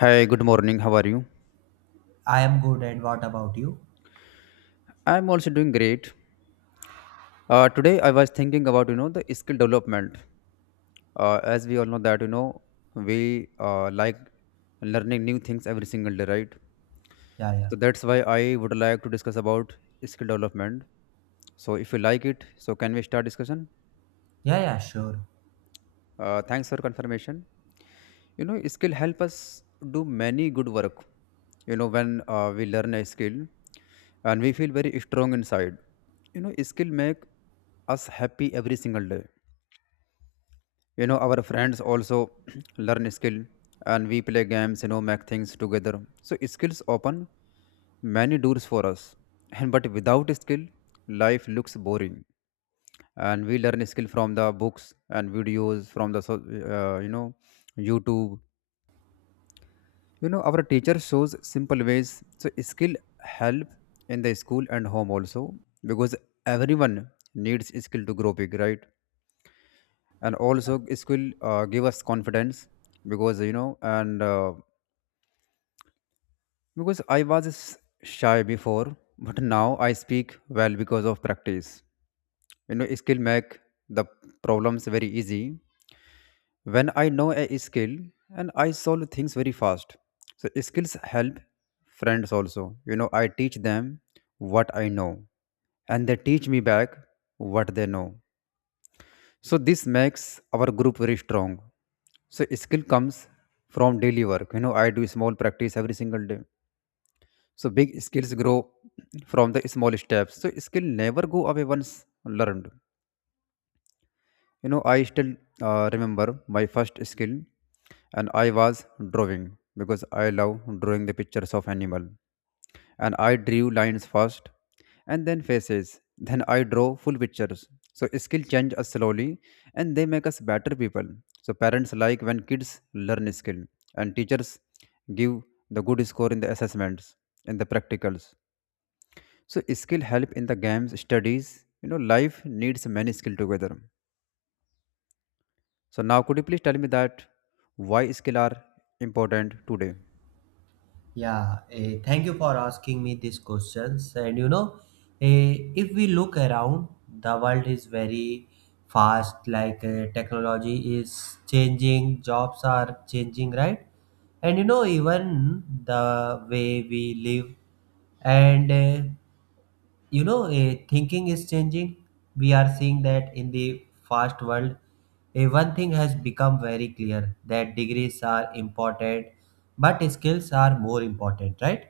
Hi, good morning. How are you? I am good, and what about you? I'm also doing great. Today I was thinking about you know the skill development. As we all know that you know we like learning new things every single day, right? Yeah, yeah, So that's why I would like to discuss about skill development. So if you like it, so can we start discussion? yeah, yeah, sure. Thanks for confirmation. You know skill help us do many good work. You know when we learn a skill, and we feel very strong inside. You know skill make us happy every single day. You know our friends also learn skill, and we play games, you know, make things together. So skills open many doors for us, and but without skill, life looks boring. And we learn skill from the books and videos from the you know YouTube. You know our teacher shows simple ways. So skill help in the school and home also, because everyone needs skill to grow big, right? And also skill give us confidence, because you know and because I was shy before, but now I speak well because of practice. You know skill make the problems very easy when I know a skill, and I solve things very fast. So skills help friends also, you know, I teach them what I know, and they teach me back what they know. So this makes our group very strong. So skill comes from daily work, you know, I do small practice every single day. So big skills grow from the small steps. So skill never go away once learned. You know, I still remember my first skill, and I was drawing, because I love drawing the pictures of animal. And I drew lines first, and then faces. Then I draw full pictures. So skill change us slowly, and they make us better people. So parents like when kids learn skill, and teachers give the good score in the assessments, in the practicals. So skill help in the games, studies. You know, life needs many skill together. So now, could you please tell me that why skill are important today? Yeah, thank you for asking me these questions. And if we look around, the world is very fast, like technology is changing, jobs are changing, right? And you know, even the way we live and thinking is changing. We are seeing that in the fast world one thing has become very clear: that degrees are important but skills are more important, right?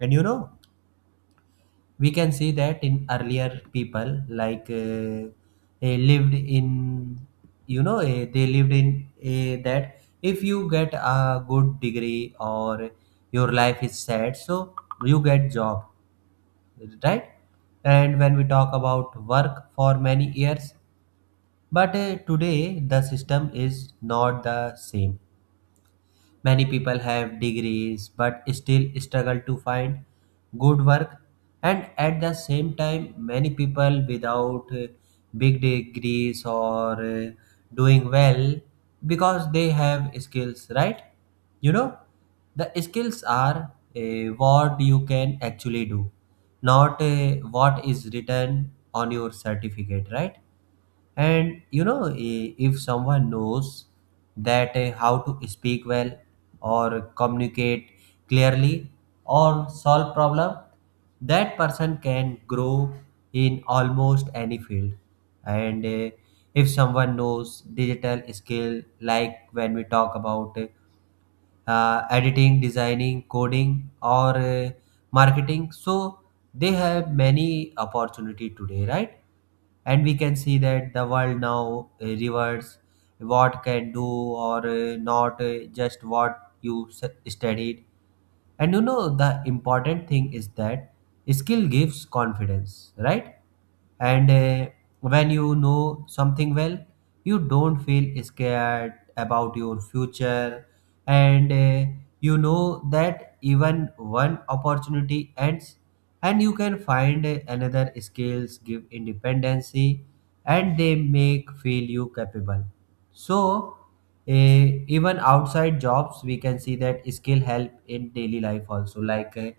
And you know, we can see that in earlier, people lived in, they lived in, that if you get a good degree, or your life is set, so you get job, right? And when we talk about work for many years, but today the system is not the same. Many people have degrees but still struggle to find good work, and at the same time, many people without big degrees or doing well because they have skills, right? You know, the skills are what you can actually do, not what is written on your certificate, right? And you know, if someone knows that how to speak well or communicate clearly or solve problem, that person can grow in almost any field. And if someone knows digital skill, like when we talk about editing, designing, coding, or marketing, so they have many opportunity today, right? And we can see that the world now rewards what can do, or not just what you studied. And you know, the important thing is that skill gives confidence, right? And when you know something well, you don't feel scared about your future. And you know that even one opportunity ends, and you can find another. Skills give independency and they make feel you capable, so even outside jobs, we can see that skill help in daily life also, like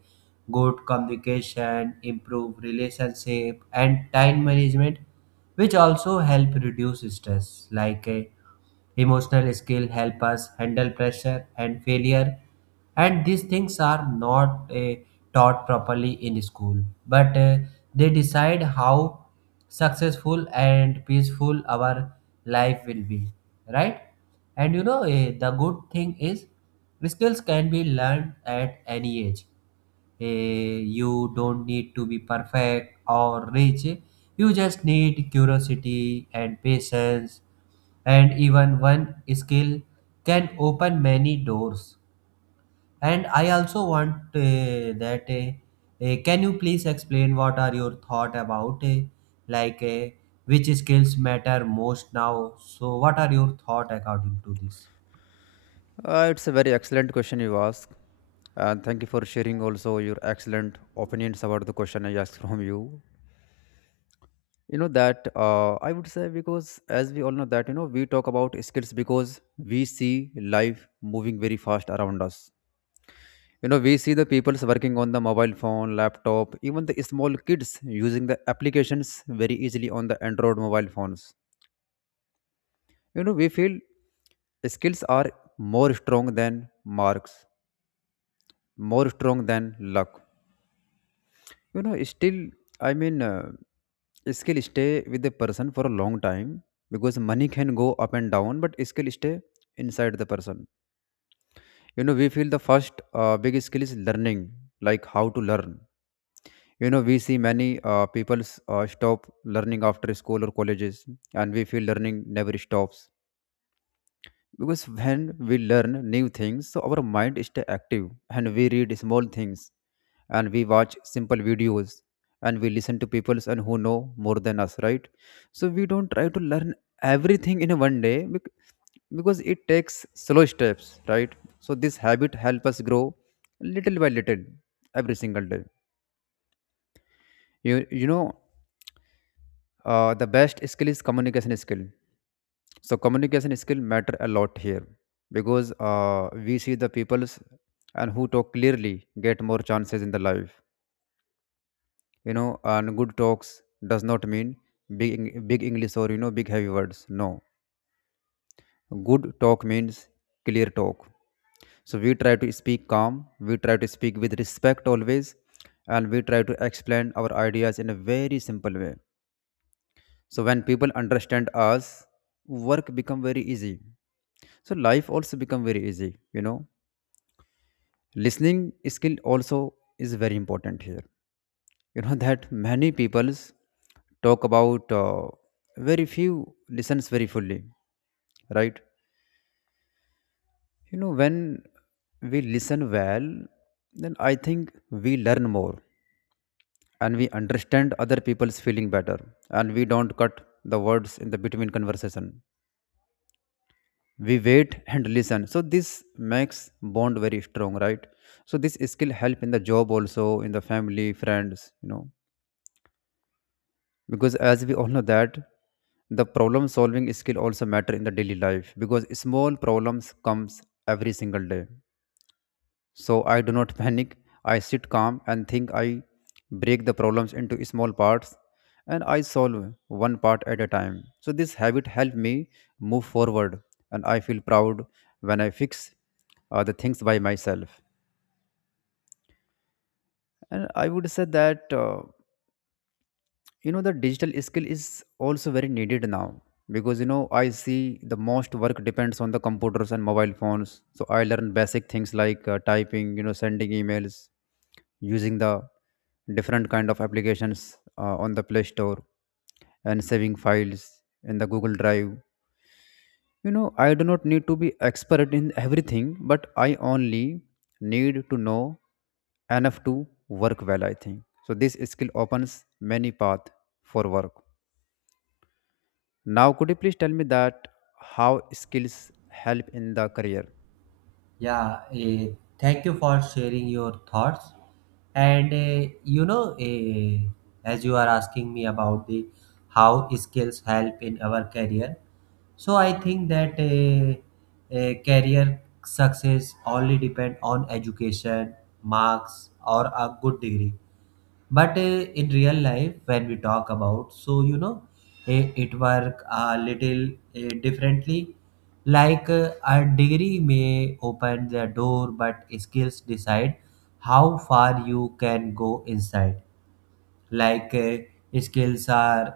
good communication, improve relationship, and time management, which also help reduce stress. Emotional skill help us handle pressure and failure, and these things are not taught properly in school, but they decide how successful and peaceful our life will be, right? And the good thing is skills can be learned at any age. You don't need to be perfect or rich, you just need curiosity and patience, and even one skill can open many doors. And I also want that can you please explain what are your thought about like uh, which skills matter most now? So what are your thought according to this? It's a very excellent question you ask, and thank you for sharing also your excellent opinions about the question I asked from you. You know that I would say because as we all know that you know we talk about skills because we see life moving very fast around us. You know we see the people's working on the mobile phone, laptop, even the small kids using the applications very easily on the Android mobile phones. You know we feel skills are more strong than marks, more strong than luck. You know still i mean uh, skill stay with the person for a long time, because money can go up and down but skill stay inside the person. You know we feel the first big skill is learning, like how to learn. You know we see many people stop learning after school or colleges, and we feel learning never stops, because when we learn new things so our mind stay active. And we read small things, and we watch simple videos, and we listen to people and who know more than us, right? So we don't try to learn everything in a one day because it takes slow steps, right? So this habit help us grow little by little every single day. You know the best skill is communication skill. So communication skill matter a lot here, because we see the peoples and who talk clearly get more chances in the life. You know and good talks does not mean big English or you know big heavy words, no. Good talk means clear talk. So we try to speak calm, we try to speak with respect always, and we try to explain our ideas in a very simple way. So when people understand us, work become very easy. So life also become very easy. You know, listening skill also is very important here. You know that many peoples talk about very few listens very fully, right? You know when we listen well, then I think we learn more, and we understand other people's feeling better, and we don't cut the words in the between conversation. We wait and listen, so this makes bond very strong, right? So this skill help in the job also, in the family friends, you know, because as we all know that the problem solving skill also matter in the daily life, because small problems comes every single day. So I do not panic. I sit calm and think. I break the problems into small parts and I solve one part at a time. So this habit helped me move forward, and I feel proud when I fix the things by myself. And I would say that. You know the digital skill is also very needed now, because you know I see the most work depends on the computers and mobile phones. So I learn basic things like typing, you know, sending emails, using the different kind of applications on the Play Store, and saving files in the Google Drive. You know I do not need to be expert in everything, but I only need to know enough to work well, I think. So this skill opens many path for work. Now, could you please tell me that how skills help in the career? Yeah, thank you for sharing your thoughts. And as you are asking me about the how skills help in our career, so I think that career success only depend on education, marks, or a good degree, but in real life when we talk about, so you know, it work a little differently. A degree may open the door but skills decide how far you can go inside. Skills are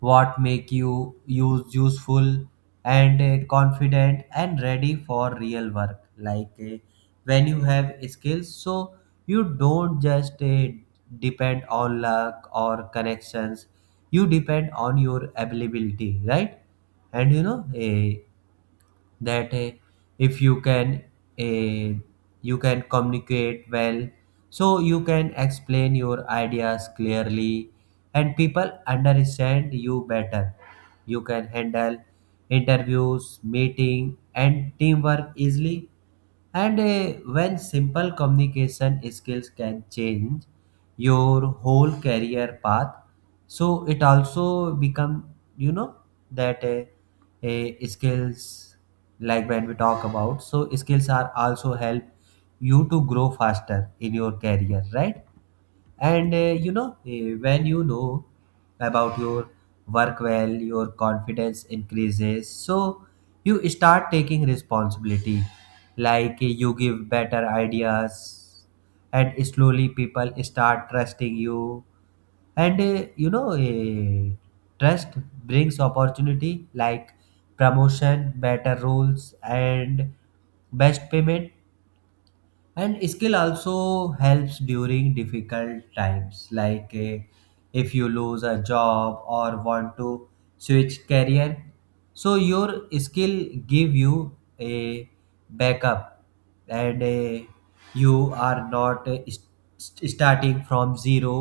what make you use useful and confident and ready for real work. When you have skills, so you don't just depend on luck or connections, you depend on your availability, right? And that eh, if you can eh, you can communicate well, so you can explain your ideas clearly and people understand you better. You can handle interviews, meeting and teamwork easily. And when simple communication skills can change your whole career path, so it also become, you know, that skills, like when we talk about, so skills are also help you to grow faster in your career, right? And when you know about your work well, your confidence increases. So you start taking responsibility, you give better ideas, and slowly people start trusting you. And trust brings opportunity, like promotion, better rules, and best payment. And skill also helps during difficult times, like if you lose a job or want to switch career, so your skill give you a backup, and you are not starting from zero.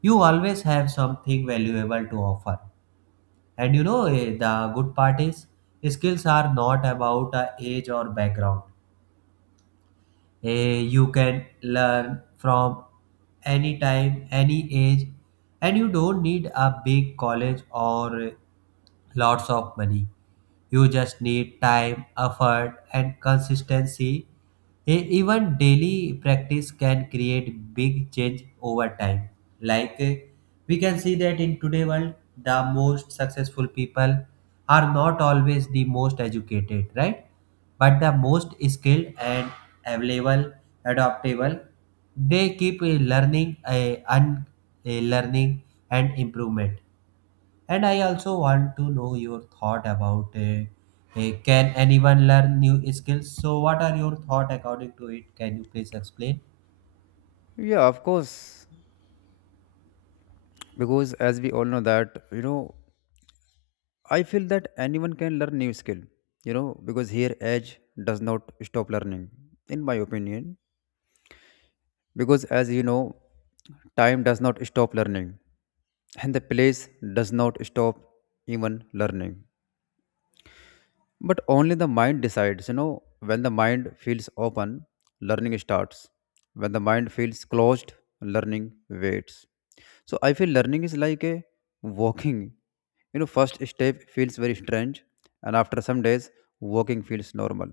You always have something valuable to offer. And the good part is skills are not about age or background. You can learn from any time, any age, and you don't need a big college or lots of money. You just need time, effort, and consistency. Even daily practice can create big change over time. Like eh, we can see that in today world, the most successful people are not always the most educated, right? But the most skilled and available, adaptable. They keep learning, learning and improvement. And I also want to know your thought about can anyone learn new skills? So, what are your thought according to it? Can you please explain? Yeah, of course, because as we all know that, you know, I feel that anyone can learn new skill, you know, because here age does not stop learning, in my opinion, because as you know, time does not stop learning, and the place does not stop even learning. But only the mind decides. You know, when the mind feels open, learning starts. When the mind feels closed, learning waits. So I feel learning is like a walking. You know, first step feels very strange, and after some days, walking feels normal.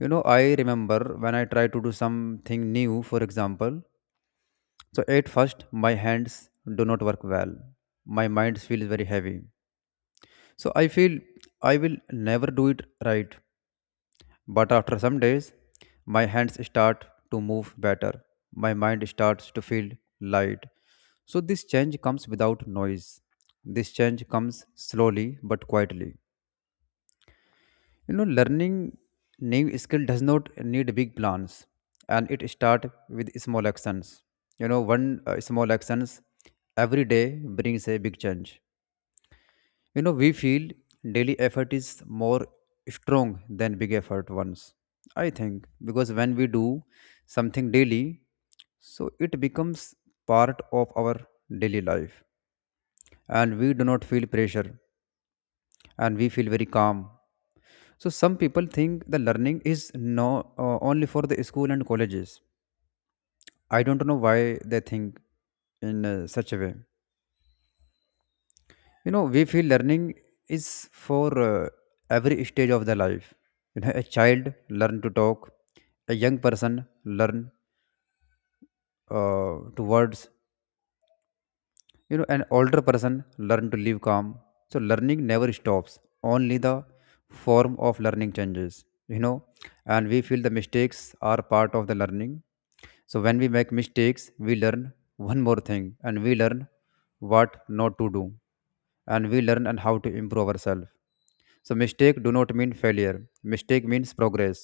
You know, I remember when I try to do something new, for example. So at first, my hands do not work well. My mind feels very heavy. So I feel I will never do it right. But after some days, my hands start to move better. My mind starts to feel light. So this change comes without noise. This change comes slowly but quietly. You know, learning new skill does not need big plans, and it start with small actions. You know, one small actions every day brings a big change. You know, we feel daily effort is more strong than big effort ones. I think because when we do something daily, so it becomes part of our daily life, and we do not feel pressure, and we feel very calm. So some people think the learning is no only for the school and colleges. I don't know why they think in such a way. You know we feel learning is for every stage of the life. You know a child learn to talk, a young person learn to words, you know an older person learn to live calm. So learning never stops, only the form of learning changes. You know, and we feel the mistakes are part of the learning. So when we make mistakes we learn one more thing, and we learn what not to do, and we learn and how to improve ourselves. So mistake do not mean failure. Mistake means progress.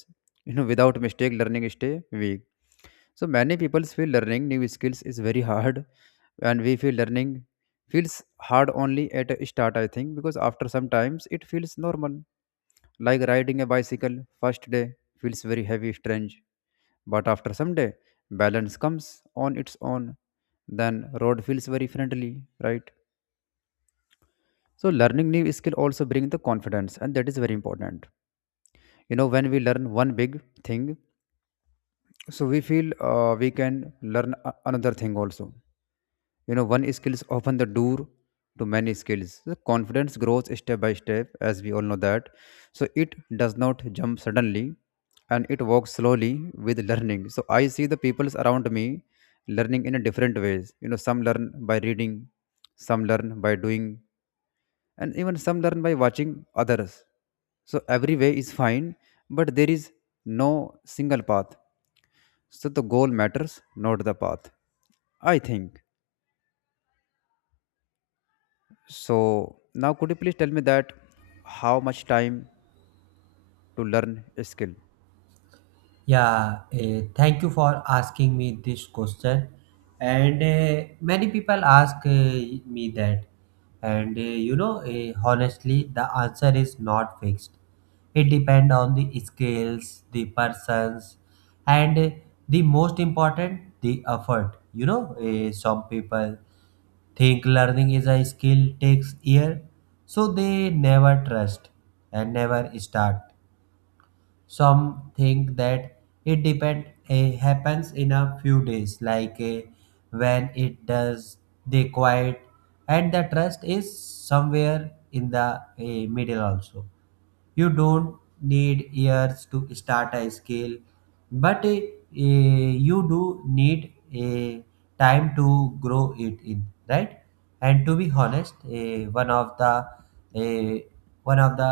You know, without mistake, learning stay weak. So many people feel learning new skills is very hard, and we feel learning feels hard only at a start. I think because after some times it feels normal, like riding a bicycle. First day feels very heavy, strange, but after some day balance comes on its own. Then road feels very friendly, right? So learning new skill also bring the confidence, and that is very important. You know, when we learn one big thing, so we feel we can learn another thing also. You know, one skill is often the door to many skills. The confidence grows step by step, as we all know that. So it does not jump suddenly, and it walks slowly with learning. So I see the peoples around me learning in a different ways. You know, some learn by reading, some learn by doing, and even some learn by watching others. So every way is fine, but there is no single path. So the goal matters, not the path, I think. So now, could you please tell me that how much time to learn a skill? Yeah, thank you for asking me this question. And many people ask me that. And honestly, the answer is not fixed. It depends on the skills, the persons, and the most important, the effort. You know, some people think learning is a skill takes year, so they never trust and never start. Some think that it depend happens in a few days, like when it does they quiet, and the trust is somewhere in the middle also. You don't need years to start a skill, but you do need a time to grow it in, right? And to be honest, eh, one of the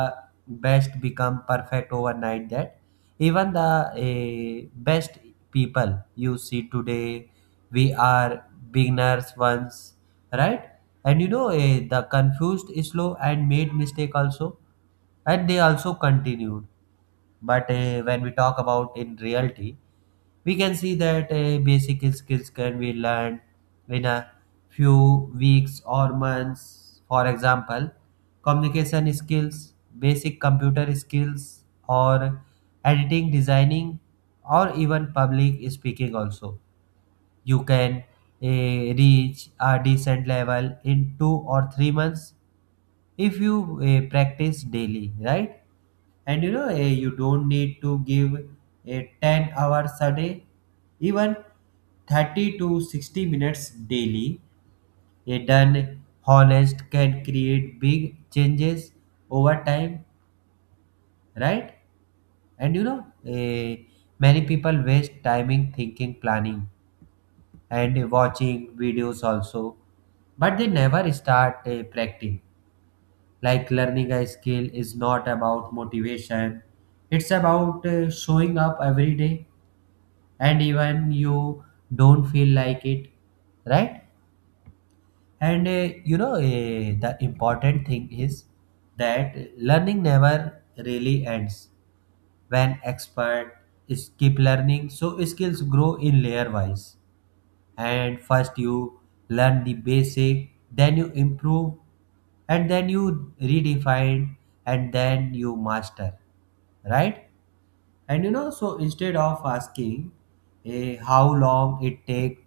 best become perfect overnight, that even the best people you see today, we are beginners once, right? And the confused slow and made mistake also, and they also continued. But when we talk about in reality, we can see that basic skills can be learned in a few weeks or months. For example, communication skills, basic computer skills, or editing, designing, or even public speaking also, you can reach a decent level in 2 or 3 months if you practice daily, right? And you don't need to give a 10 hours a day, even 30 to 60 minutes daily a done honest can create big changes over time, right? And many people waste timing thinking planning and watching videos also, but they never start practicing. Like, learning a skill is not about motivation, it's about showing up every day, and even you don't feel like it, right? And the important thing is that learning never really ends. When expert is keep learning, so skills grow in layer wise, and first you learn the basic, then you improve, and then you redefine, and then you master, right? And you know, so instead of asking how long it take,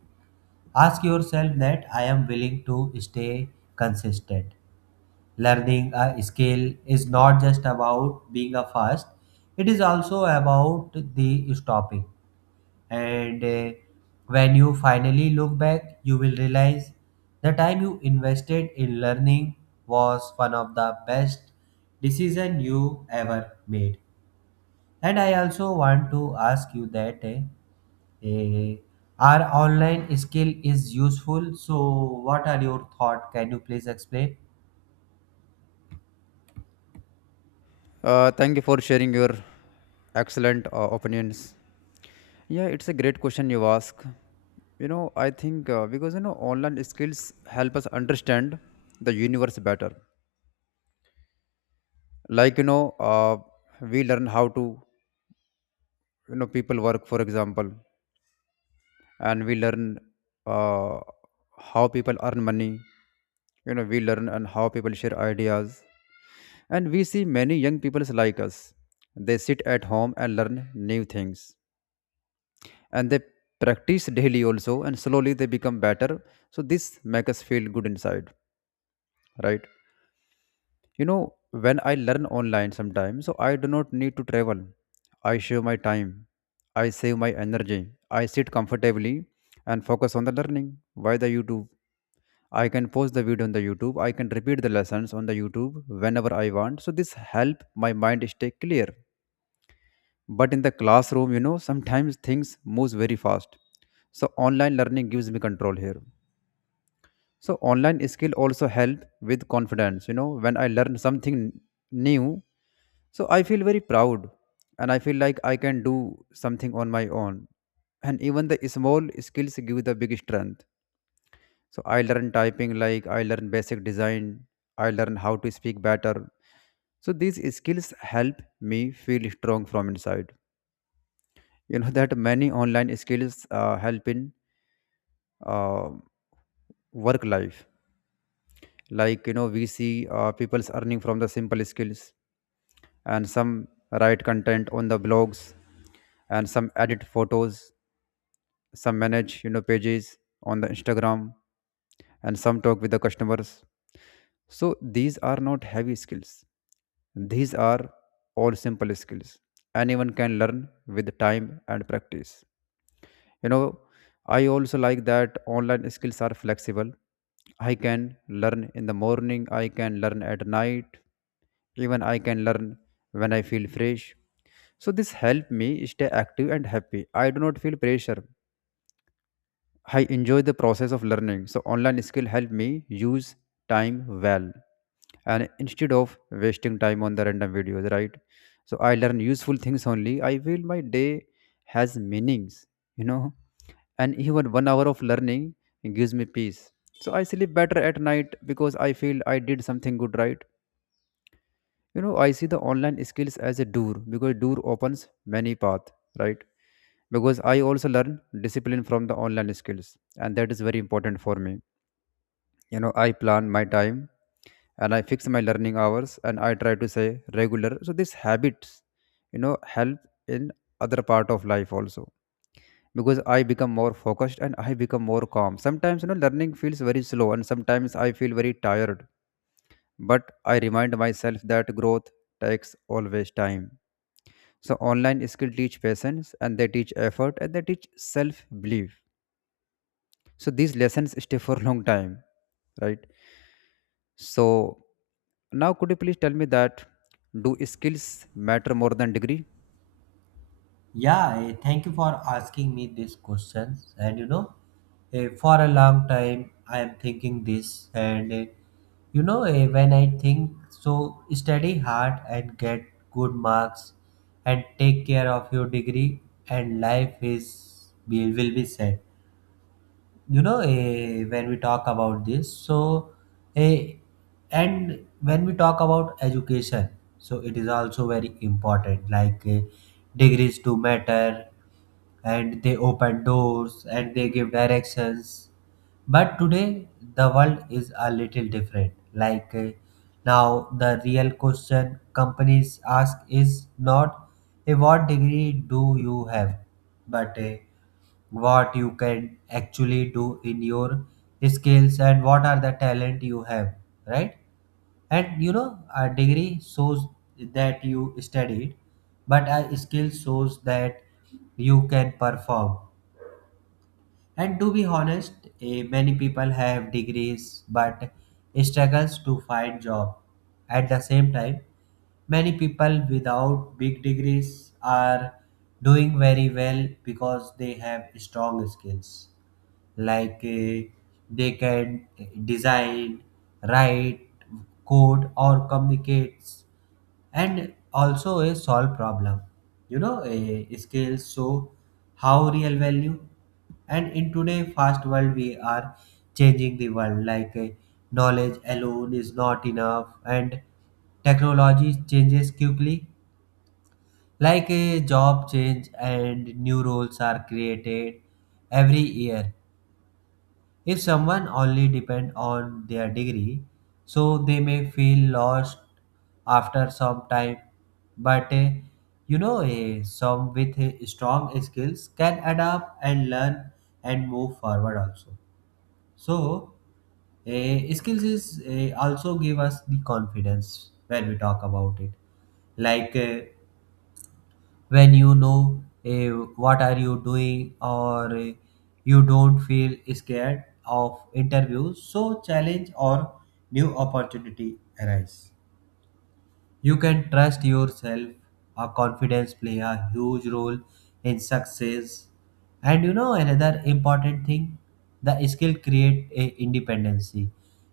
ask yourself that I am willing to stay consistent. Learning a skill is not just about being a fast, it is also about the stopping. And when you finally look back, you will realize the time you invested in learning was one of the best decision you ever made. And I also want to ask you that eh, our online skill is useful. So, what are your thought? Can you please explain? Thank you for sharing your excellent opinions. Yeah, it's a great question you ask. You know, I think because, you know, online skills help us understand the universe better. Like, you know, uh, we learn how to, you know, people work for example. And we learn, uh, how people earn money. You know, we learn and how people share ideas. And we see many young people like us, they sit at home and learn new things, and they practice daily also, and slowly they become better. So this makes us feel good inside, right? You know, when I learn online sometimes, so I do not need to travel. I save my time. I save my energy. I sit comfortably and focus on the learning via the YouTube. I can post the video on the YouTube. I can repeat the lessons on the YouTube whenever I want. So this help my mind stay clear. But in the classroom, you know, sometimes things moves very fast. So online learning gives me control here. So online skill also help with confidence. You know, when I learn something new, so I feel very proud and I feel like I can do something on my own. And even the small skills give the big strength. So I learn typing, like I learn basic design, I learn how to speak better. So these skills help me feel strong from inside. You know that many online skills help in, uh, work life. Like, you know, we see, people's earning from the simple skills. And some write content on the blogs, and some edit photos, some manage, you know, pages on the Instagram, and some talk with the customers. So these are not heavy skills, these are all simple skills. Anyone can learn with time and practice. You know, I also like that online skills are flexible. I can learn in the morning, I can learn at night, even I can learn when I feel fresh. So this help me stay active and happy. I do not feel pressure. I enjoy the process of learning. So online skill help me use time well, and instead of wasting time on the random videos, right? So I learn useful things only. I feel my day has meanings, you know. And even one hour of learning gives me peace. So I sleep better at night because I feel I did something good, right? You know, I see the online skills as a door, because door opens many paths, right? Because I also learn discipline from the online skills, and that is very important for me. You know, I plan my time and I fix my learning hours and I try to say regular. So these habits, you know, help in other part of life also, because I become more focused and I become more calm. Sometimes, you know, learning feels very slow and sometimes I feel very tired, but I remind myself that growth takes always time. So online skill teach patience, and they teach effort, and they teach self belief. So these lessons stay for long time, right? So now, could you please tell me that do skills matter more than degree? Yeah, thank you for asking me these questions. And for a long time I am thinking this, and when I think so, study hard and get good marks, and take care of your degree, and life is will be set. You know, when we talk about this, so eh, and when we talk about education, so it is also very important. Degrees do matter and they open doors and they give directions. But today, the world is a little different. Now, the real question companies ask is not "Hey, what degree do you have, but what you can actually do in your skills and what are the talent you have, right? And you know, a degree shows that you studied but a skill shows that you can perform. And to be honest, many people have degrees but struggles to find job. At the same time, many people without big degrees are doing very well because they have strong skills. like uh, they can design, write, code or communicate and also a solve problem. You know, a scale show how real value, and in today fast world we are changing the world. Knowledge alone is not enough, and technology changes quickly, like a job change and new roles are created every year. If someone only depend on their degree, so they may feel lost after some time. But some with strong skills can adapt and learn and move forward also. So, skills is also give us the confidence when we talk about it, like when you know what are you doing, or you don't feel scared of interviews, so challenge or new opportunity arise, you can trust yourself. Our confidence play a huge role in success. And you know another important thing, the skill create a independency.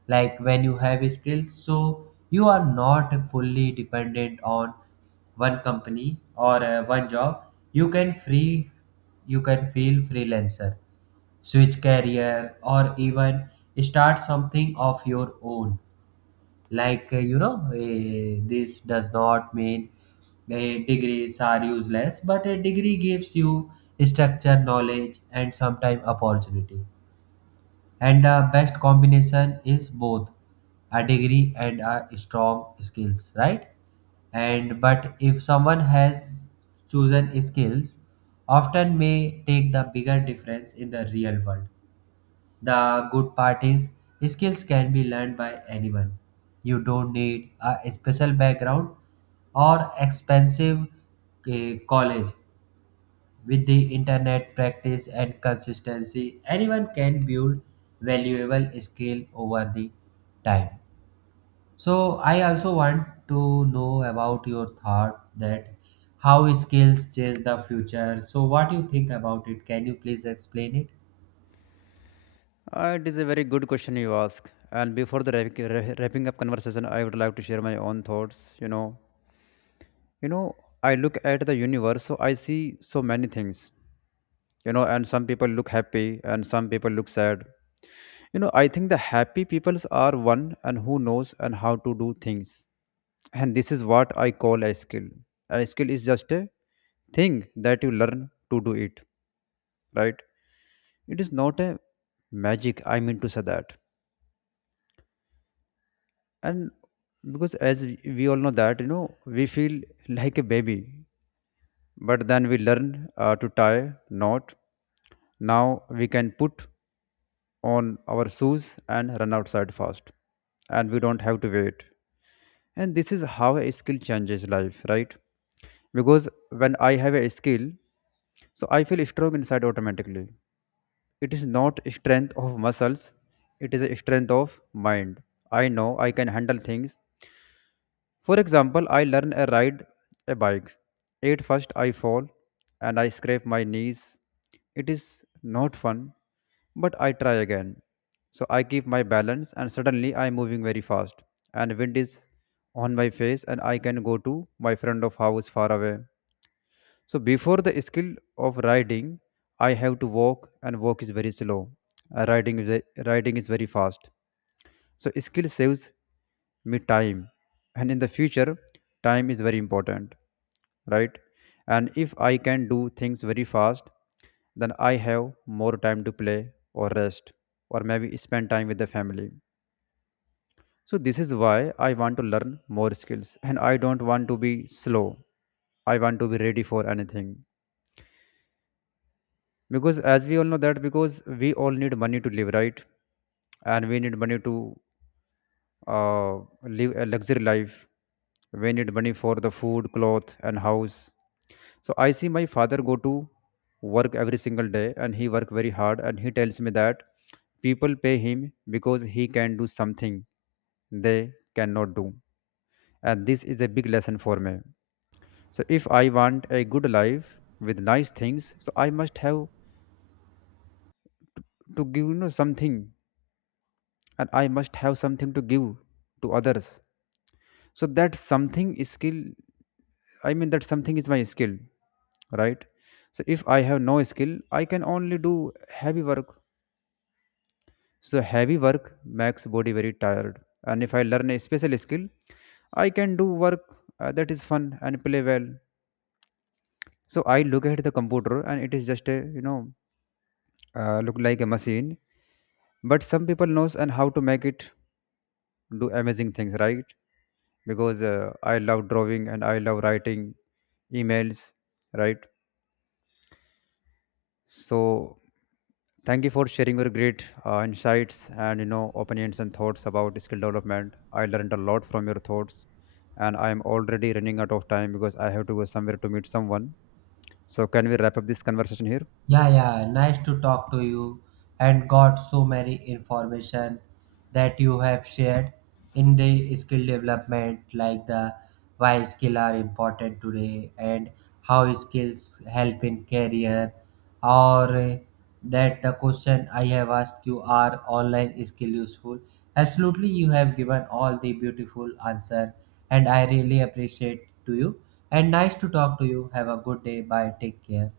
Like when you have skills, so you are not fully dependent on one company or one job. You can free, you can feel freelancer, switch career or even start something of your own. This does not mean degrees are useless, but a degree gives you structure knowledge and sometimes opportunity. And the best combination is both a degree and a strong skills, right? And but if someone has chosen skills, often may take the bigger difference in the real world. The good part is, skills can be learned by anyone. You don't need a special background or expensive college. With the internet, practice and consistency, anyone can build valuable skill over the time. So I also want to know about your thought that how skills change the future. So what do you think about it? Can you please explain it? It is a very good question you ask. And before the wrapping up conversation, I would like to share my own thoughts. You know, I look at the universe, so I see so many things. You know, and some people look happy and some people look sad. You know, I think the happy peoples are one and who knows and how to do things. And this is what I call a skill. A skill is just a thing that you learn to do it, right? It is not a magic, I mean to say that. And because, as we all know that, you know, we feel like a baby, but then we learn to tie knot. Now we can put on our shoes and run outside fast, and we don't have to wait. And this is how a skill changes life, right? Because when I have a skill, so I feel strong inside automatically. It is not strength of muscles, it is a strength of mind. I know I can handle things. For example, I learn a ride a bike. At first I fall and I scrape my knees. It is not fun, but I try again. So I keep my balance and suddenly I am moving very fast, and wind is on my face and I can go to my friend of house far away. So before the skill of riding, I have to walk and walk is very slow. Riding is riding is very fast. So skill saves me time, and in the future, time is very important, right? And if I can do things very fast, then I have more time to play or rest, or maybe spend time with the family. So this is why I want to learn more skills, and I don't want to be slow. I want to be ready for anything, because as we all know that, because we all need money to live, right? And we need money to, live a luxury life. We need money for the food, cloth, and house. So I see my father go to work every single day, and he work very hard. And he tells me that people pay him because he can do something they cannot do, and this is a big lesson for me. So if I want a good life with nice things, so I must have to give, you know, something, and I must have something to give to others. So that something skill, I mean that something is my skill, right? So if I have no skill, I can only do heavy work. So heavy work makes body very tired. And if I learn a special skill, I can do work that is fun and play well. So I look at the computer and it is just a, you know, look like a machine. But some people knows and how to make it do amazing things, right? Because, I love drawing and I love writing emails, right? So, thank you for sharing your great insights and, you know, opinions and thoughts about skill development. I learned a lot from your thoughts, and I am already running out of time because I have to go somewhere to meet someone. So, can we wrap up this conversation here? Yeah, yeah, nice to talk to you, and got so many information that you have shared in the skill development, like the why skill are important today and how skills help in career, or that the question I have asked, you are online skill useful. Absolutely, you have given all the beautiful answer, and I really appreciate to you, and nice to talk to you. Have a good day. Bye. Take care.